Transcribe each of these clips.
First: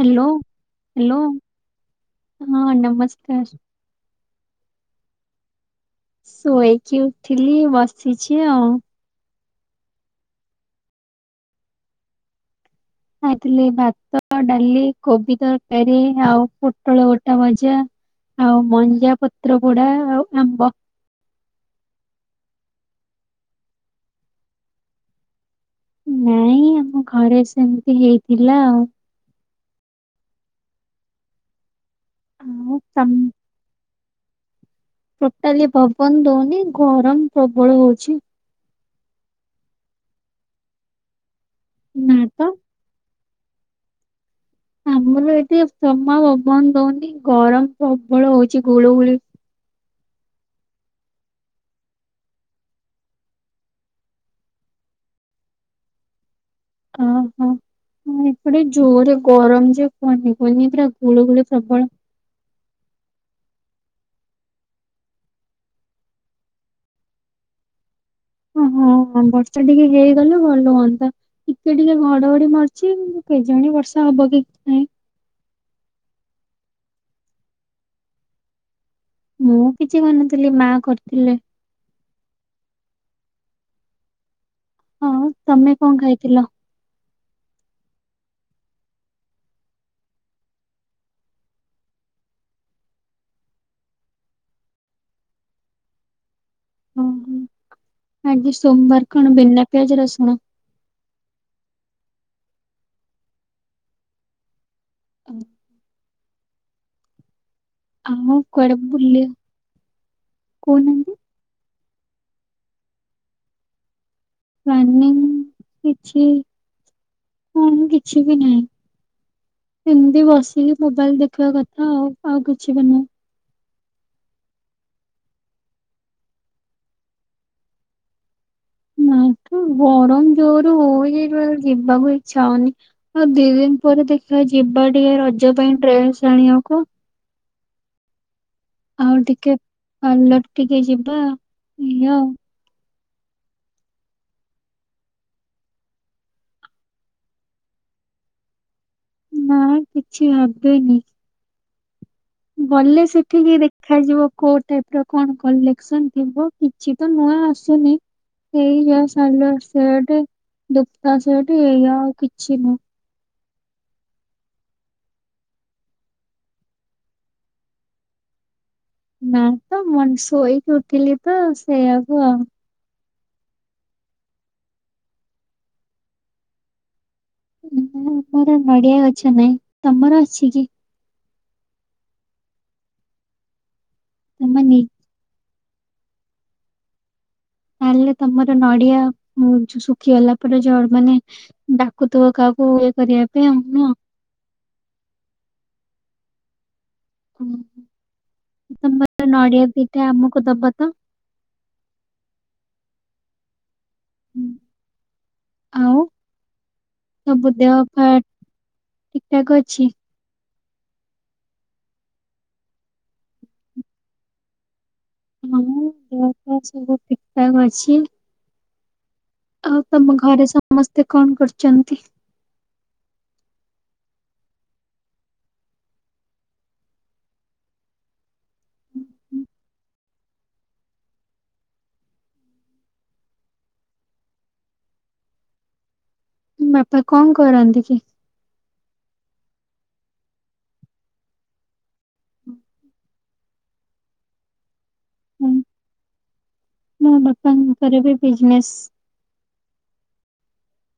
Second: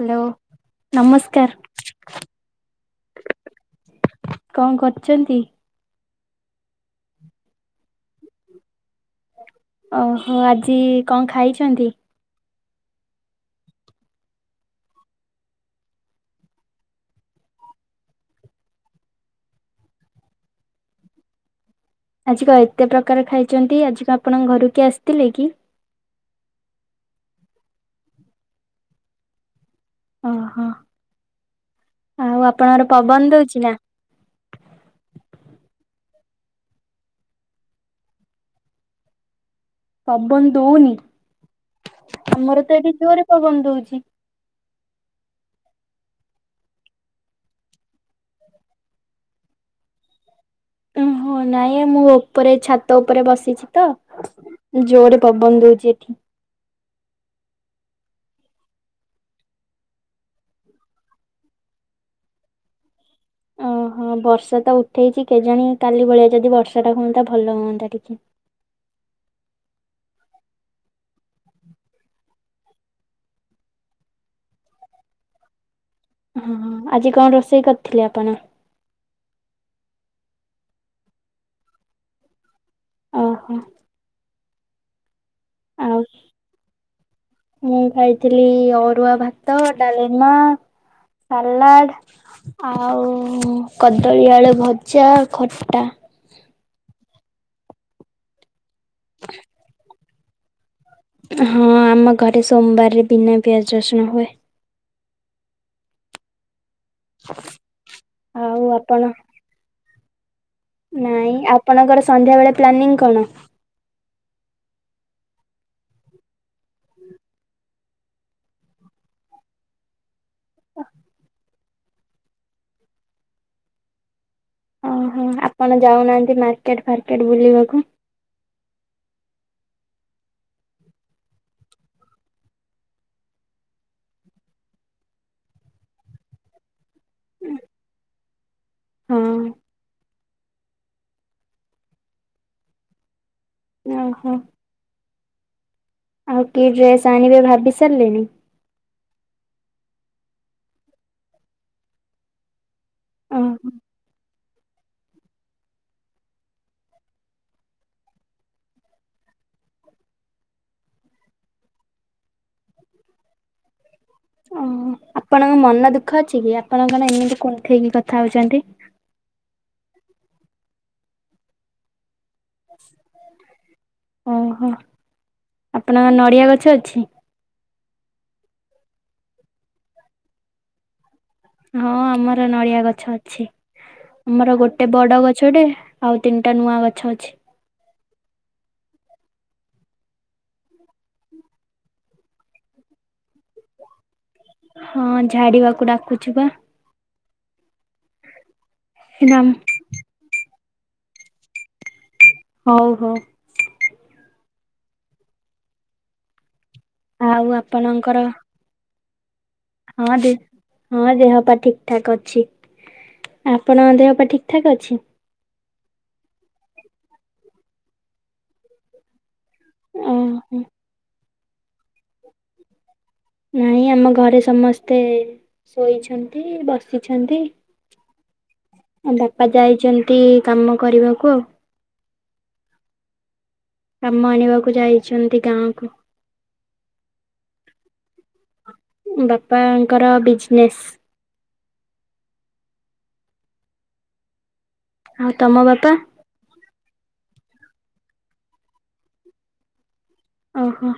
Hello hello ନମସ୍କାର। ହଁ ନମସ୍କାର। କଣ କରୁଚନ୍ତି? ଶୋଇକି ଉଠିଲି ବସିଛି ଆଉ। ଓହୋ ଆଜି କଣ ଖାଇଚନ୍ତି? ଖାଇଥିଲି ଭାତ ଡାଲି କୋବି ତରକାରୀ ଆଉ ପୋଟଳ ଗୋଟା ଭଜା। ଆଉ ମଞ୍ଜା ପତ୍ର ପୋଡା ଆଉ ଆମ୍ବ। ଆଜି କ ଏତେ ପ୍ରକାର ଖାଇଛନ୍ତି ଆଜି କ ଆପଣଙ୍କ ଘରୁକୁ କିଏ ଆସିଥିଲେ କି। ନାଇଁ ଆମ ଘରେ ସେମିତି ହେଇଥିଲା ଆଉ। ଓହୋ ଆଉ ଆପଣ ହର ପବନ ଦଉଛି ନା। ଟୋଟାଲି ପବନ ଦଉନି ଗରମ ପ୍ରବଳ ହଉଛି। ପବନ ଦଉନି ଆମର ତ ଏଠି ଜୋରେ ପବନ ଦଉଚି। ଆମର ଏଠି ଯମା ପବନ ହଉନି ଗରମ ପ୍ରବଳ ହଉଛି ଗୁଳୁଗୁଳି। ଉ ହୋ ନାଇଁ ମୁଁ ଉପରେ ଛାତ ଉପରେ ବସିଛି ତ। ଜୋରେ ପବନ ଦଉଚି ଏଠି। ଓ ହୋ। ହଁ ଏପଟେ ଜୋରେ ଗରମ ଯେ କୁହନି କୁହନି ପୁରା ଗୁଳୁ ଗୁଳି ପ୍ରବଳ। ହଁ ବର୍ଷା ତ ଉଠେଇଚି କେଜାଣି କାଲି ଭଳିଆ ଯଦି ବର୍ଷା ଟା ହୁଅନ୍ତା ଭଲ ହୁଅନ୍ତା ଟିକେ। ଅ ହଁ ବର୍ଷା ଟିକେ ହେଇଗଲେ ଭଲ ହୁଅନ୍ତା। ଟିକେ ଟିକେ ଘଡଘଡି ମରୁଛି କେଜାଣି ବର୍ଷା ହବ କି ନାହିଁ। ହଁ ଆଜି କଣ ରୋଷେଇ କରିଥିଲେ ଆପଣ? ମୁଁ କିଛି କରିନଥିଲି ମା କରିଥିଲେ। ଅ ହୋ। ହଁ ତମେ ଆଉ କଣ ଖାଇଥିଲ? ମୁଁ ଖାଇଥିଲି ଅରୁଆ ଭାତ ଡାଲିମା। ସାଲାଡ୍। ଆଉ କଦଳୀ ଆଳୁ ଭଜା ଆଉ ଖଟା। ଓହୋ ଆଜି ସୋମବାର କଣ ଵିନା ପିଆଜ ରସୁଣ? ହଁ ଆମ ଘରେ ସୋମବାରରେ ବିନା ପିଆଜ ରଶୁଣରେ ହୁଏ। ହଁ। [inaudible] ଆଉ କୁଆଡେ ବୁଲ ବାକୁ ନାଇଁ ଆପଣଙ୍କର ସନ୍ଧ୍ୟାବେଳେ ପ୍ଲାନିଂ କଣ? ପ୍ଲାନିଙ୍ଗ କିଛି ପୁଣି କିଛି ବି ନାହିଁ। ଏମିତି ବସିକି ମୋବାଇଲି ଦେଖିବା କଥା ଆଉ ଆଉ କିଛି ବି ନୁହେଁ। ଓହୋ ଆପଣ ଯାଉନାହାନ୍ତି ମାର୍କେଟ ଫାର୍କେଟ ବୁଲିବାକୁ। ନା ଠୁ ଗରମ ଜୋରରେ ହୋଉଇଛି ଯିବାକୁ ଇଛା ହୋଉନି। ହଁ ଦିଇଦିନ ପରେ ଦେଖିବା ଯିବା ଟିକେ ରଜ ପାଇଁ ଡ୍ରେସ ଆଣିବାକୁ। ଆଉ ହଁ ଟିକେ ପାର୍ଲର ଟିକେ ଯିବା ଏଇଆ ଆଉ। ଓହୋ। ଆଉ କି ଡ୍ରେସ ଆଣିବେ ଭାବି ସାରିଲେଣିି? ନା କିଛି ଭାବିନି। ଗଲେ ସେଠିକି ଓହୋ ଦେଖାଯିବ। କୋଉ ଟାଇପ୍ ର କଣ କଲେକ୍ସନ ଥିବ କିଛି ତ ନୂଆ ଆସୁନି ଏଇ ଯା ସାଲୁଆର ସେଟ ଦୁପା ସେଟ ଏଇଆା ଆଉ କିଛି ନୁହେଁ। ଓହୋ ଆପଣଙ୍କ ମନ ଦୁଃଖ ଅଛି କି ଆପଣ କଣ ଏମିତି କୁଂଥେଇ କି କଥା ହେଉଛନ୍ତି? ନା ତ ମ ଶୋଇକି ଉଠିଲି ତ ସେଇଆକୁ ଆଉ ଓହୋ ଆପଣଙ୍କ ନଡିଆ ଗଛ ଅଛି? ଆମର ନଡିଆ ଗଛ ନାଇଁ ତମର ଅଛି କି? ହଁ ଆମର ନଡିଆ ଗଛ ଅଛି ଆମର ତମେ ନି ଗୋଟେ ବଡ ଗଛଟେ ଆଉ ତିନିଟା ନୂଆ ଗଛ ଅଛି। ତାହେଲେ ତମର ନଡିଆ ଉ ଯୁ ଶୁଖିଗଲା ପରେ ଝଡେ ମାନେ ଡାକୁଥିବ କାହାକୁ ଇଏ କରିବା ପାଇଁ ନୁହଁ? ହଁ ଝାଡିବାକୁ ଡାକୁଛୁ ପା ତମର ଏଇନା ନଡିଆ ଦିଇଟା ଆମକୁ ଦବ ତ? ହୋଉ ହୋଉ। ଆଉ। ଆଉ ସବୁ ଦେହ ଫା ଆପଣଙ୍କର ଠିକଠାକ୍ ଅଛି? ହଁ ଠିକ୍ ହଁ ଦେହ ପା ଠିକ୍ ଠାକ୍ ଅଛି ଆପଣଙ୍କ ଦେହ ପା ଠିକ୍ ଠାକ୍ ଅଛି? ହଁ ଦେହପା ସବୁଠିକ୍ ଠାକ୍ଅଛି। ଆଉ ତମ ଘରେ ଓହୋ ସମସ୍ତେ କଣ କରୁଚନ୍ତି? ନାଇଁ ଆମ ଘରେ ସମସ୍ତେ ଶୋଇଛନ୍ତି ବସିଛନ୍ତି। ବାପା ଯାଇଚନ୍ତି କାମ କରିବାକୁ ଆଉ। କାମ ଆଣିବାକୁ ଯାଇଛନ୍ତି ଗାଁକୁ। ବାପା କଣ କରନ୍ତି କି? ବାପାଙ୍କର ବିଜିନେସ୍। ହୁଁ ହୁଁ। ଆଉ ହୁଁ, ତମ ବାପା? ମୋ ବାପାଙ୍କର ବି ବିଜିନେସ୍। ଓହୋ।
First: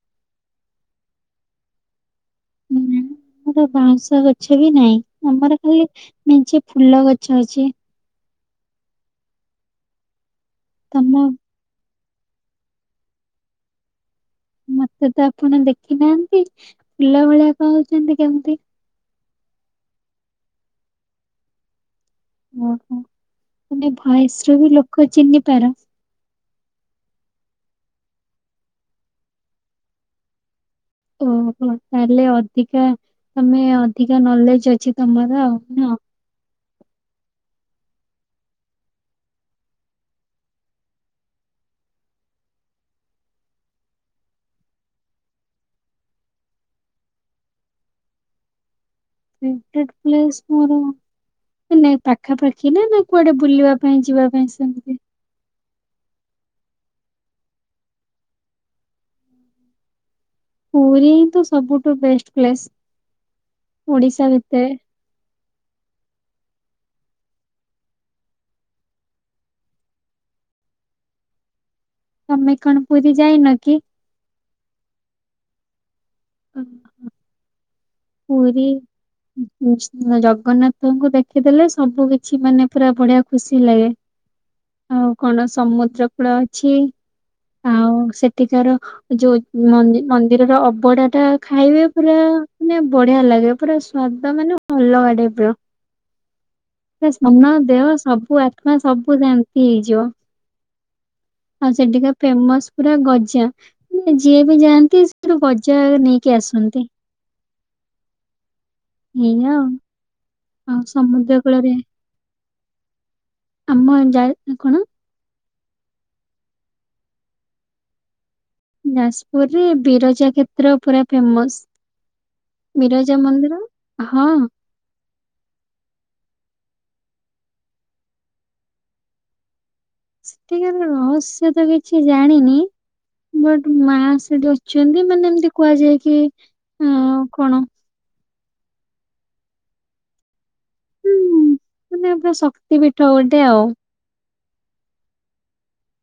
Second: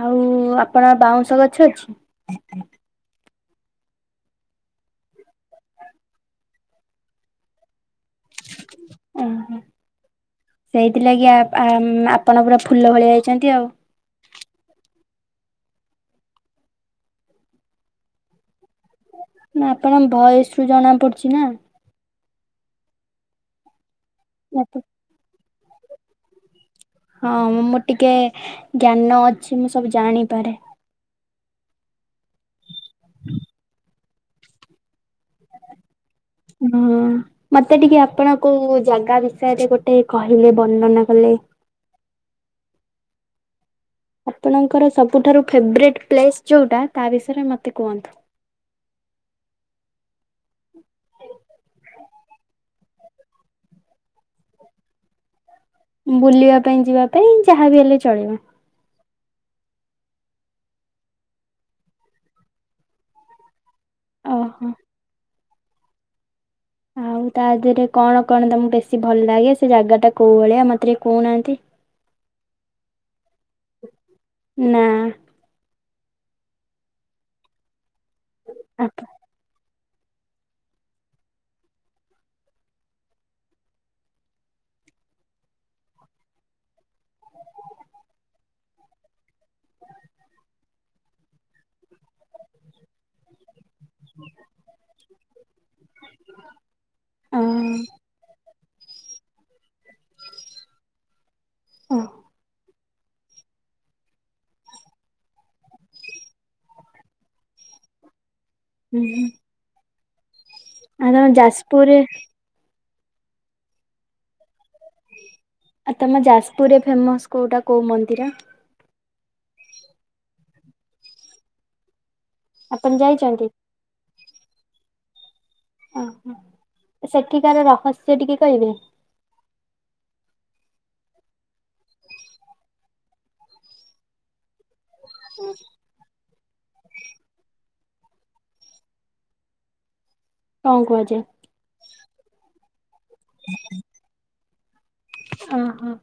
ଆଉ ଆପଣ ବାଉଁଶ ଗଛ ଅଛି? ନା ଆମର ବାଉଁଶ ଗଛ ବି ନାହିଁ। ଆମର ଖାଲି ମେଞ୍ଚେ ଫୁଲ ଗଛ ଅଛି। ଓହୋ। ତମ ସେଇଥିଲାଗି ଆ ଆମ ଆପ ଆପଣ ପୁରା ଫୁଲ ଭଳିଆ ହେଇଚନ୍ତି ଆଉ। ମତେ ତ ଆପଣ ଦେଖି ନାହାନ୍ତି, ଫୁଲ ଭଳିଆ କହୁଚନ୍ତି କେମିତି? ନା ଆପଣଙ୍କ ଭୟେସ୍ ରୁ ଜଣା ପଡୁଛି ନା। ଓହୋ ତମେ ଭୟେସ୍ ରୁ ବି ଲୋକ ଚିହ୍ନି ପାର? ହଁ ମୁଁ ମୁଁ ଟିକେ ଜ୍ଞାନ ଅଛି, ମୁଁ ସବୁ ଜାଣିପାରେ। ଓହୋ ତାହେଲେ ଅଧିକା ତମେ ଅଧିକା ନଲେଜ ଅଛି ତମର ଆଉ ନା ହଁ। ମତେ ଟିକିଏ ଆପଣ କୋଉ ଜାଗା ବିଷୟରେ ଗୋଟେ କହିଲେ ବର୍ଣ୍ଣନା କଲେ। ଆପଣଙ୍କର ସବୁଠାରୁ ଫେବରେଟ୍ ପ୍ଲେସ୍ ଯେଉଁଟା ତା ବିଷୟରେ ମୋତେ କୁହନ୍ତୁ। ଫେବରେଟ ପ୍ଲେସ୍ ମୋର ନାଇଁ ପାଖାପାଖି ନା? ନା କୁଆଡେ ବୁଲିବା ପାଇଁ ଯିବା ପାଇଁ ସେମିତି। ବୁଲିବା ପାଇଁ ଯିବା ପାଇଁ, ଯାହାବି ହେଲେ ଚଳିବ। ପୁରୀହିଁ ତ ସବୁଠୁ ବେଷ୍ଟ ପ୍ଲେସ, ଓଡିଶା ଭିତରେ। ଓହୋ। ଆଉ ତା ଦେହରେ କଣ କଣ ତମକୁ ବେଶୀ ଭଲ ଲାଗେ, ସେ ଜାଗାଟା କୋଉ ଭଳିଆ, ମତେ ଟିକେ କହୁନାହାନ୍ତି। ତମେ କଣ ପୁରୀ ଯାଇନ କି? ନାଁ। ହୁଁ ହୁଁ। ଆପ ପୁରୀ---ଉଁ ହୁଁ ଜଗନ୍ନାଥଙ୍କୁ ଦେଖିଦେଲେ, ସବୁ କିଛି ମାନେ ପୁରା ବଢ଼ିଆ ଖୁସି ଲାଗେ। ଆଉ କଣ, ସମୁଦ୍ର କୂଳ ଅଛି। [inaudible] ଆଉ ସେଠିକାର ଯୋଉ ମନ୍ଦିର ମନ୍ଦିରର ଅବଡା ଟା ଖାଇବେ ପୁରା ମାନେ ବଢିଆ ଲାଗେ। ପୁରା ସ୍ଵାଦ ମାନେ ଅଲଗା ଟାଇପ୍ ର। ଅ ସ୍ନ ଦେହ ସବୁ ଆତ୍ମା ସବୁ ଶାନ୍ତି ହେଇଯିବ। ଆଉ ଓ ସେଠିକା ଫେମସ ପୁରା ଗଜା। ନା ଯିଏ ବି ଯାଆନ୍ତି ସେଠୁ ବଜାର ନେଇକି ଆସନ୍ତି। ଏଇଆ ଆଉ। ଆଉ ଆ ତମ ସମୁଦ୍ର କୂଳରେ ଯାଜପୁରରେ ଆମ ଯା କଣ? ଆଉ ତମ ଯାଜପୁରରେ ଫେମସ୍ କୋଉଟା କୋଉ ମନ୍ଦିର? ଯାଜପୁରରେ ବିରଜା କ୍ଷେତ୍ର ପୁରା ଫେମସ। ଆପଣ ବିରଜା ଯାଇଛନ୍ତି? ମନ୍ଦିର ହଁ। ଓହୋ ସେଠିକାର ରହସ୍ୟ ଟିକେ କହିବେ? ସେଠିକାର ରହସ୍ୟ ତ କିଛି ଜାଣିନି, ବଟ ମା ସେଠି ଅ ଅଛନ୍ତି ମାନେ ଏମିତି କୁହାଯାଏ କି ଅ କଣ? କଣ କୁହାଯାଏ? ହୁଁ, ମାନେ ପୁରା ଶକ୍ତି ପୀଠ ଗୋଟେ ଆଉ। ଓହୋ,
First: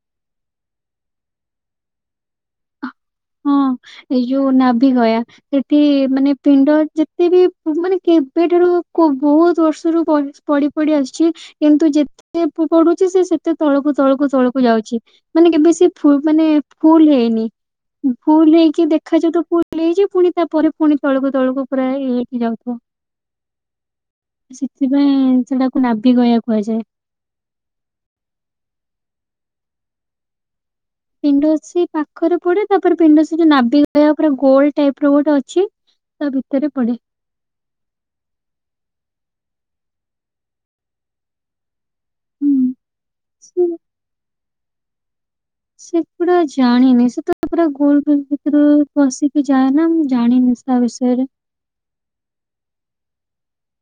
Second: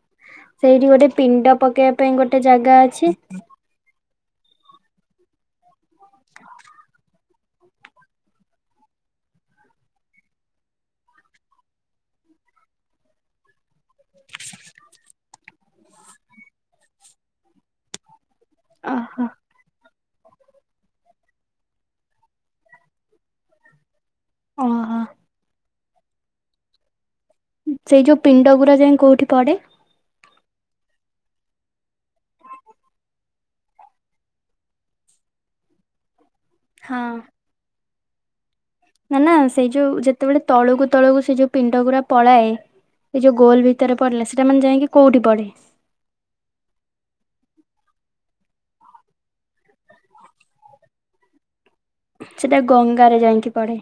ସେଇଠି ଗୋଟେ ପିଣ୍ଡ ପକେଇବା ପାଇଁ ଗୋଟେ ଜାଗା ଅଛି ହଁ ଏଇ ଯୋଉ ନାଭିିଗୟା ସେଠି ମାନେ ପିଣ୍ଡ ଯେତେ ବି ମାନେ କେବେଠାରୁ କହୁ ବହୁତ ବର୍ଷରୁ ପଡ଼ି ପଡ଼ି ଆସିଛି କିନ୍ତୁ ଯେତେ ପଡୁଛି ସେ ସେତେ ତଳକୁ ତଳକୁ ତଳକୁ ଯାଉଛି। ମାନେ କେବେ ସେ ଫୁଲ୍ ମାନେ ଫୁଲ୍ ହେଇନି। ଭୁଲ ହେଇକି ଓହୋ ଦେଖାଯାଉ ତ ଭୁଲ ହେଇଛି ପୁଣି ତାପରେ ପୁଣି ତଳକୁ ତଳକୁ ପୁରା ଇକି ଯାଉଥିବ। ଓହୋ ସେଥିପାଇଁ ସେଟାକୁ ନାଭିି ଗୟା କୁହାଯାଏ। ସେଇ ଯୋଉ ପିଣ୍ଡ ଗୁରା ଯାଇ କୋଉଠି ପଡେ? ପିଣ୍ଡ ସେଇ ପାଖରେ ପଡେ ତାପରେ ପିଣ୍ଡ ସେଠି ନାଭିଗୟା ପୁରା ଗୋଲ ଟାଇପ ର ଗୋଟେ ଅଛି ତା ଭିତରେ ହଁ ପଡେ। ନା ନା ସେଇ ଯୋଉ ଯେତେବେଳେ ତଳକୁ ତଳକୁ ସେ ଯୋଉ ପିଣ୍ଡ ଗୁରା ପଳାଏ ହୁଁ ଏ ଯଉ ସେ ଗୋଲ ଭିତରେ ପଡିଲା ସେଇଟା ମାନେ ଯାଇକି କଉଠି ପଢ଼େ? ସେ ଗୁଡା ଜାଣିନି ସେ ତ ପୁରା ଗୋଲ ଗୋଲ ଭିତରେ ପସିକି ଯାଏ ନା ମୁଁ ଜାଣିନି ତା ବିଷୟରେ। ସେଟା ଗଙ୍ଗାରେ ଯାଇଙ୍କି ପଡେ।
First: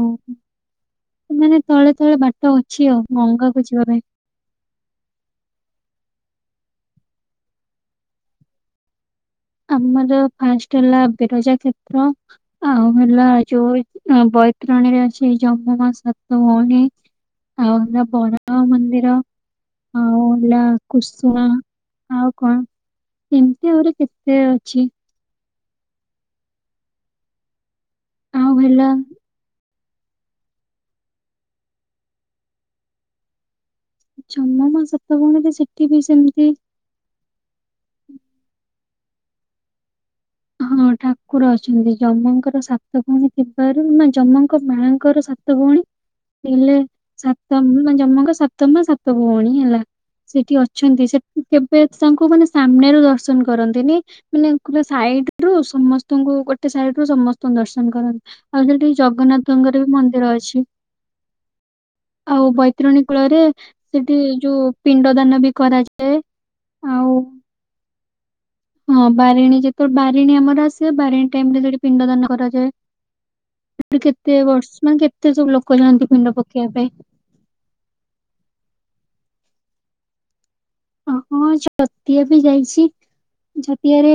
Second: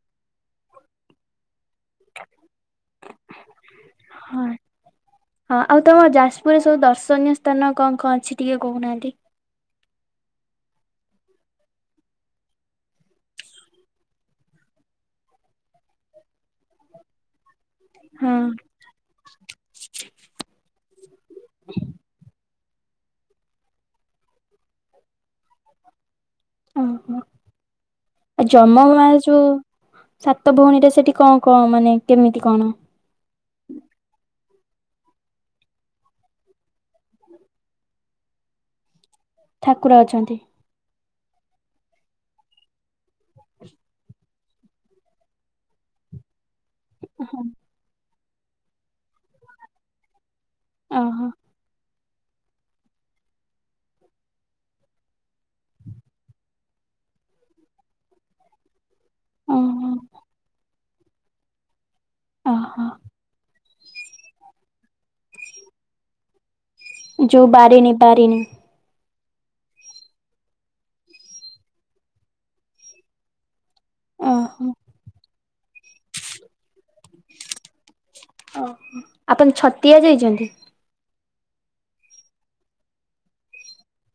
ଓ ସେ ମାନେ ତଳେ ତଳେ ବାଟ ଅଛି ଆଉ ଗଙ୍ଗାକୁ ଯିବା ପାଇଁ। ହଁ। ହଁ ଆଉ ତମ ଯାଜପୁରରେ ସବୁ ଦର୍ଶନୀୟ ସ୍ଥାନ କଣ କଣ ଅଛି ଟିକେ କହୁନାହାନ୍ତି। ଆମର ଫାଷ୍ଟ ହେଲା ବେରଜା କ୍ଷେତ୍ର। ଆଉ ହେଲା ଯୋଉ ବୈତରଣୀରେ ଅଛି ଜମ ମା ସାତ ଭଉଣୀ। [inaudible] [unintelligible] ମନ୍ଦିର ଆଉ ହେଲା କୁସୁମା ଆଉ କଣ ଏମିତି ଆହୁରି କେତେ ସେ ଅଛି। ଓହୋ ଆ ଆଉ ଜମ ହେଲା ମାଜ ଯଉ ସାତ ଭଉଣୀରେ ସେଠି କଣ କଣ ମାନେ କେମିତି କଣ? ଜମମା ସାତ ଭଉଣୀରେ ସେଠି ବି ସେମିତି ଠାକୁର ଅଛନ୍ତି। ହଁ ଠାକୁର ଅଛନ୍ତି ଯମଙ୍କର ସାତ ଭଉଣୀ ଥିବାରୁ ନାଇଁ ଯମଙ୍କ ମାଙ୍କର ସା ତ ଭଉଣୀ ଥିଲେ। ସାତମ ମାନେ ଯମଙ୍କ ସାତ ମା ସାତ ଭଉଣୀ ହେଲା ସେଠି ଅଛନ୍ତି ଓହୋ ସେଠି କେବେ ତାଙ୍କୁ ମାନେ ସାମ୍ନାରୁ ଦର୍ଶନ କରନ୍ତିନି ମାନେ ଗୋଟେ ସାଇଡ ରୁ ସମସ୍ତଙ୍କୁ ଗୋ ଗୋଟେ ସାଇଡ ରୁ ସମସ୍ତଙ୍କୁ ଦର୍ଶନ କରନ୍ତି ଆଉ ସେଠି ଜଗନ୍ନାଥଙ୍କର ଓହୋ ବି ମନ୍ଦିର ଅଛି। ଆଉ ଓହୋ ବୈତରଣୀ କୂଳରେ ସେଠି ଯୋଉ ପିଣ୍ଡ ଦାନ ବି କରାଯାଏ ଆଉ ଯୋଉ ବିରିଣୀ ବିରିଣୀ ହଁ ବାରିଣୀ ଯେତେବେଳେ ବାରିଣୀ ଆମର ଆସିବ ବାରିଣୀ ଟାଇମ ରେ ସେଠି ପିଣ୍ଡ ଦାନ କରାଯାଏ। କେତେ କେତେ ଓହୋ। ବର୍ଷ ମାନେ କେତେ ସବୁ ଲୋକ ଯାଆନ୍ତି ପିଣ୍ଡ ପକେଇବା ପାଇଁ। ଆପଣ ଛତିଆ ଯାଇଛନ୍ତି? ହ ହଁ ଛତିଆ ବି ଯାଇଛି ଛତିଆରେ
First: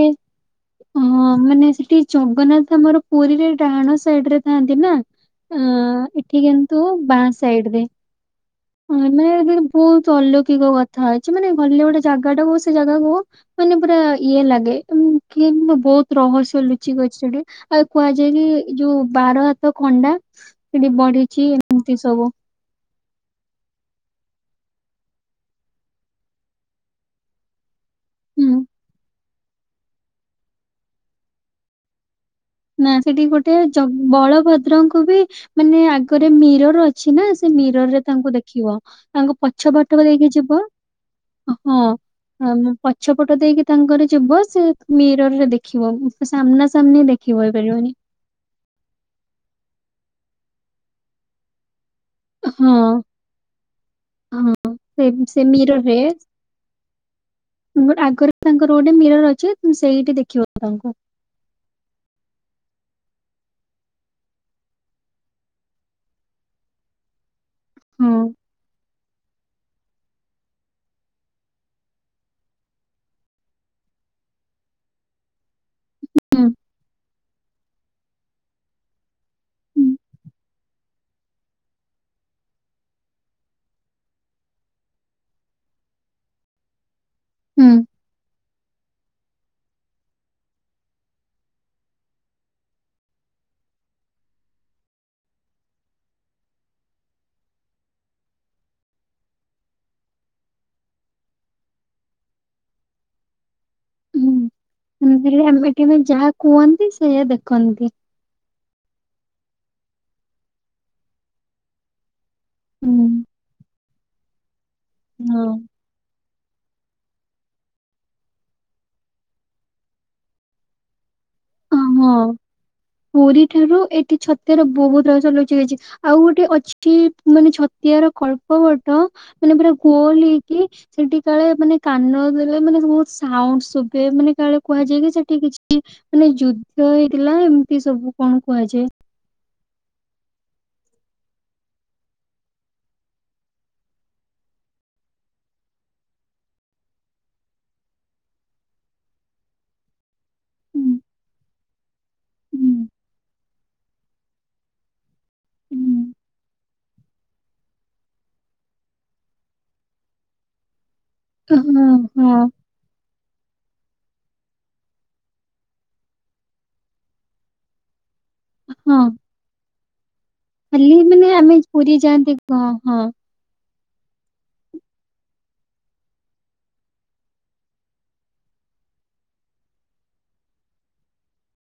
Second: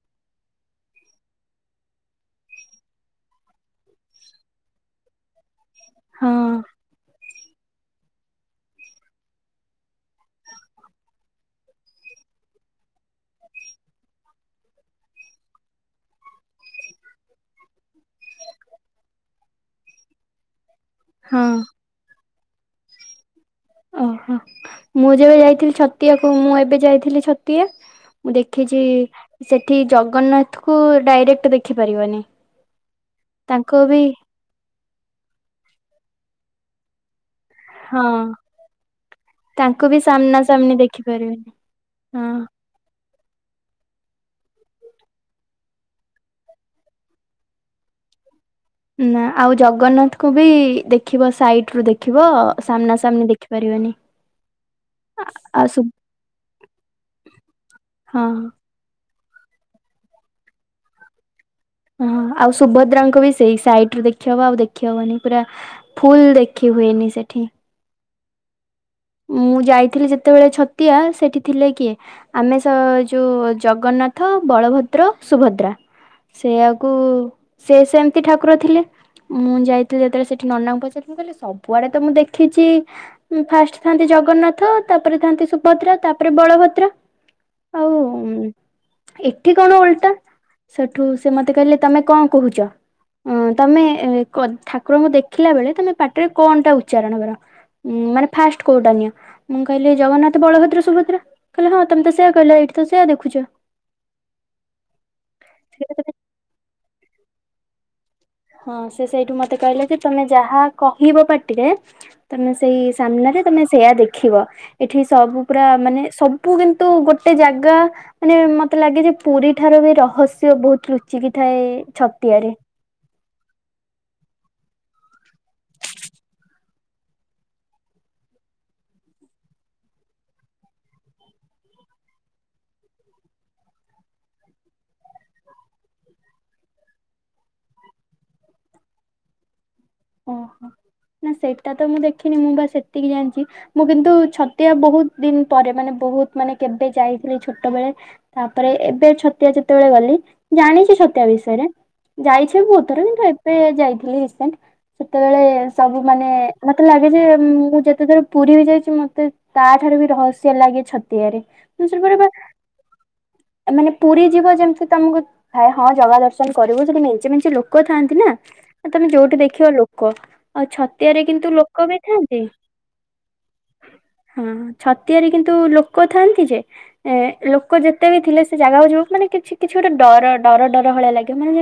ହଁ ମାନେ ସେଠି ଜଗନ୍ନାଥ ଆମର ପୁରୀରେ ଡାହାଣ ସାଇଡ ରେ ଥାନ୍ତି ନା ଆଁ ହଁ ଏଠି କିନ୍ତୁ ବାଁ ସାଇଡ ରେ। ହଁ ମେବି ବହୁତ ଅଲୌକିକ କଥା ଅଛି ମାନେ ଭଲେ ଗୋଟେ ଜାଗା ଟା କହୁ ସେ ଜାଗାକୁ ମାନେ ପୁରା ଇଏ ଲାଗେ କି କିମ ବହୁତ ରହସ୍ୟ ଲୁଚିକି ଅଛି ସେଠି। ଆଉ କୁହାଯାଏ କି ଯୋଉ ବାର ହାତ ଖଣ୍ଡା ସେଠି ହଁ ବଢିଛି ଏମିତି ସବୁ। ଓହୋ ମୁଁ ଯେବେ ଯାଇଥିଲି ଛତିଆକୁ ମୁଁ ଏବେ ଯାଇଥିଲି ଛ ତିଆ ମୁଁ ହୁଁ ଦେଖିଛି ସେଠି ଜଗନ୍ନାଥକୁ ଡାଇରେକ୍ଟ ଦେଖିପାରିବନି। ନା ସେଠି ଗୋଟେ ତାଙ୍କୁ ଜ ବି ବଳଭଦ୍ରଙ୍କୁ ବି ମାନେ ଆଗରେ ମିରର ଅଛି ନା ସେ ମିରର ରେ ହଁ ତାଙ୍କୁ ଦେଖିବ ତାଙ୍କ ପଛ ଫାଟକ ଦେଇକି ଯିବ ଦେଖିପାରିବେ। ଓହୋ [unintelligible] ପଛପଟ ଦେଇକି ତାଙ୍କର ଯିବ ସେ ମିରର ରେ ଦେଖିବ ସାମ୍ନା ସାମ୍ନି ଦେଖ [unintelligible] ହୋଇ ପାରିବନି। ନା ଆଉ ଜଗନ୍ନାଥଙ୍କୁ ବି ଦେଖିବ ସାଇଟ ରୁ ଦେଖ ଦେଖିବ ହଁ ସାମ୍ନା ସାମନି ଦେଖିପାରିବେନି। ହଁ ସେ ସେ ମିରର ରେ ତମ ହଁ ଆଗ ତାର ଗୋଟେ ମିରର ଅଛି ତମେ ସେଇଠି ଦେଖିବ ତାଙ୍କୁ। ହଁ ଆଉ ସୁଭଦ୍ରାଙ୍କ ବି ସେଇ ସାଇଟୁ ଦେଖିହବ ଆଉ ଦେଖିହବନି ପୁରା ଫୁଲ ଦେଖି ହୁଏନି ସେଠି। ହୁଁ ମୁଁ ଯାଇଥିଲି ଯେତେବେଳେ ଛତିଆ ସେଠି ଥିଲେ କିଏ ଆମେ ସ ଯୋଉ ଜଗନ୍ନାଥ, ବଳଭଦ୍ର, ସୁଭଦ୍ରା ହୁଁ ସେୟାଆକୁ ସେ ସେମିତି ଠାକୁର ଥିଲେ ମୁଁ ହୁଁ ଯାଇଥିଲି ଯେତେବେଳେ ସେଠି ନନାଙ୍କୁ ପଚାରିଥିଲି କହିଲେ ସବୁଆଡେ ତ ମୁଁ ଦେଖିଛି ଫାଷ୍ଟ ଥାନ୍ତି ଜଗନ୍ନାଥ ତାପରେ ଥାନ୍ତି ସୁଭଦ୍ରା ତାପରେ ବଳଭଦ୍ର ହୁଁ ଆଉ ଉମ ଏଠି କଣ ଓଲଟା ସେଠୁ ସେ ମତେ କହିଲେ ତମେ କଣ କହୁଚ? ଉଁ ତମେ ଠାକୁରଙ୍କୁ ଦେଖିଲା ବେଳେ ତମେ ପାଟିରେ କଣ ଟା ଉଚ୍ଚାରଣ କର ଉଁ ମାନେ ଫାଷ୍ଟ କୋଉଟା ନିଅ? ମୁଁ କହିଲି ଜଗନ୍ନାଥ, ବଳଭଦ୍ର, ସୁଭଦ୍ରା କହିଲେ ହଁ ତମେ ତ ସେଇଆ କହିଲା ଏଇଠି ତ ସେୟା ଦେଖୁଚ। ମୁଁ କହିଲି ଆମେ [unintelligible] ଯାହା କୁହନ୍ତି ସେଇୟା ଦେଖନ୍ତି। ହଁ ସେ ସେଇଠୁ ମତେ କହିଲେ ଯେ ତମେ ଯାହା କହିବ ପାଟିରେ ତମେ ସେଇ ହୁଁ ସାମ୍ନାରେ ତମେ ସେୟା ଦେଖିବ ଏଠି ସବୁ ହଁ ପୁରା ମାନେ ସବ ବୁ କିନ୍ତୁ ଗୋଟେ ଜାଗା ମାନେ ମତେ ଲାଗେ ଯେ ପୁରୀ ଠାରୁ ବି ରହସ୍ୟ ବହୁତ ଲୁଚିକି ଥାଏ ହଁ ଛତିଆରେ। ପୁରୀ ଠାରୁ ଏଠି ଛତିଆର ବହୁତ ରହସ୍ୟ ଲୁଚିକି ଅଛି। ଆଉ ଗୋଟେ ଅଛି ମାନେ ଛତିଆର କଳ୍ପବଟ ମାନେ ପୁରା ଗୋଲ ହେଇକି ସେଠି ପଳେଇବ ମାନେ କାନ ଦେଲେ ମାନେ ବହୁତ ସାଉଣ୍ଡ ଶୁଭେ ମାନେ କାଳେ କୁହାଯାଏ କି ସେଠି କିଛି ମାନେ ଯୁଦ୍ଧ ହେଇଥିଲା ଏମିତି ସବୁ କଣ କୁହାଯାଏ। ଓହୋ ନା ସେଟା ତ ମୁଁ ଦେଖିନି ମୁଁ ବା ସେତିକି ଜାଣିଚି ମୁଁ କିନ୍ତୁ ଛତିଆ ବହୁତ ଦିନ ପରେ ମାନେ ବହୁତ ମାନେ କେବେ ଯାଇଥିଲି ଛୋଟବେଳେ ତାପରେ ଏବେ ଛତିଆ ଯେତେବେଳେ ଗଲି ଜାଣିଛି ହଁ ଛତିଆ ବିଷୟରେ ଯାଇଛି ବହୁତ ଥର କିନ୍ତୁ ଏବେ ଯାଇଥିଲି ରିସେଣ୍ଟ ସେତେବେଳେ ସବୁ ମାନେ ମତେ ଲାଗେ ଯେ ମୁଁ ଯେତେଥର ପୁରୀ ବି ଯାଇଛି ମତେ ତା ଠାରୁ ବି ରହସ୍ୟ ଲାଗେ ଛତିଆରେ କିନ୍ତୁ ସେଟା ଏବେ ହଁ ଆମର ପୁରୀ ଯିବ ଯେମିତି ତମକୁ ହଁ ଜଗା ଦର୍ଶନ କରିବୁ ସେଠି ମେଞ୍ଚେ ମେଞ୍ଚେ ଲୋକ ଥାଆନ୍ତି ନା ହଁ ତମେ ଯୋଉଠି ଦେଖିବ ଲୋକ ଆଉ ଖାଲି ଛତିଆରେ ମାନେ କିନ୍ତୁ ଆମେ ଲୋକ ବି ପୁରୀ ଯାଆନ୍ତି ଥାନ୍ତି ହଁ ହଁ। ହଁ, ଛତିଆରେ କିନ୍ତୁ ଲୋକ ଥାଆନ୍ତି ଯେ ଏ ଲୋକ ଯେତେ ବି ଥିଲେ ସେ ଜାଗାକୁ ଯିବାକୁ ମାନେ କିଛି କିଛି ଗୋଟେ ଡର ଡର ଡର ଭଳିଆ ଲାଗିବ ମାନେ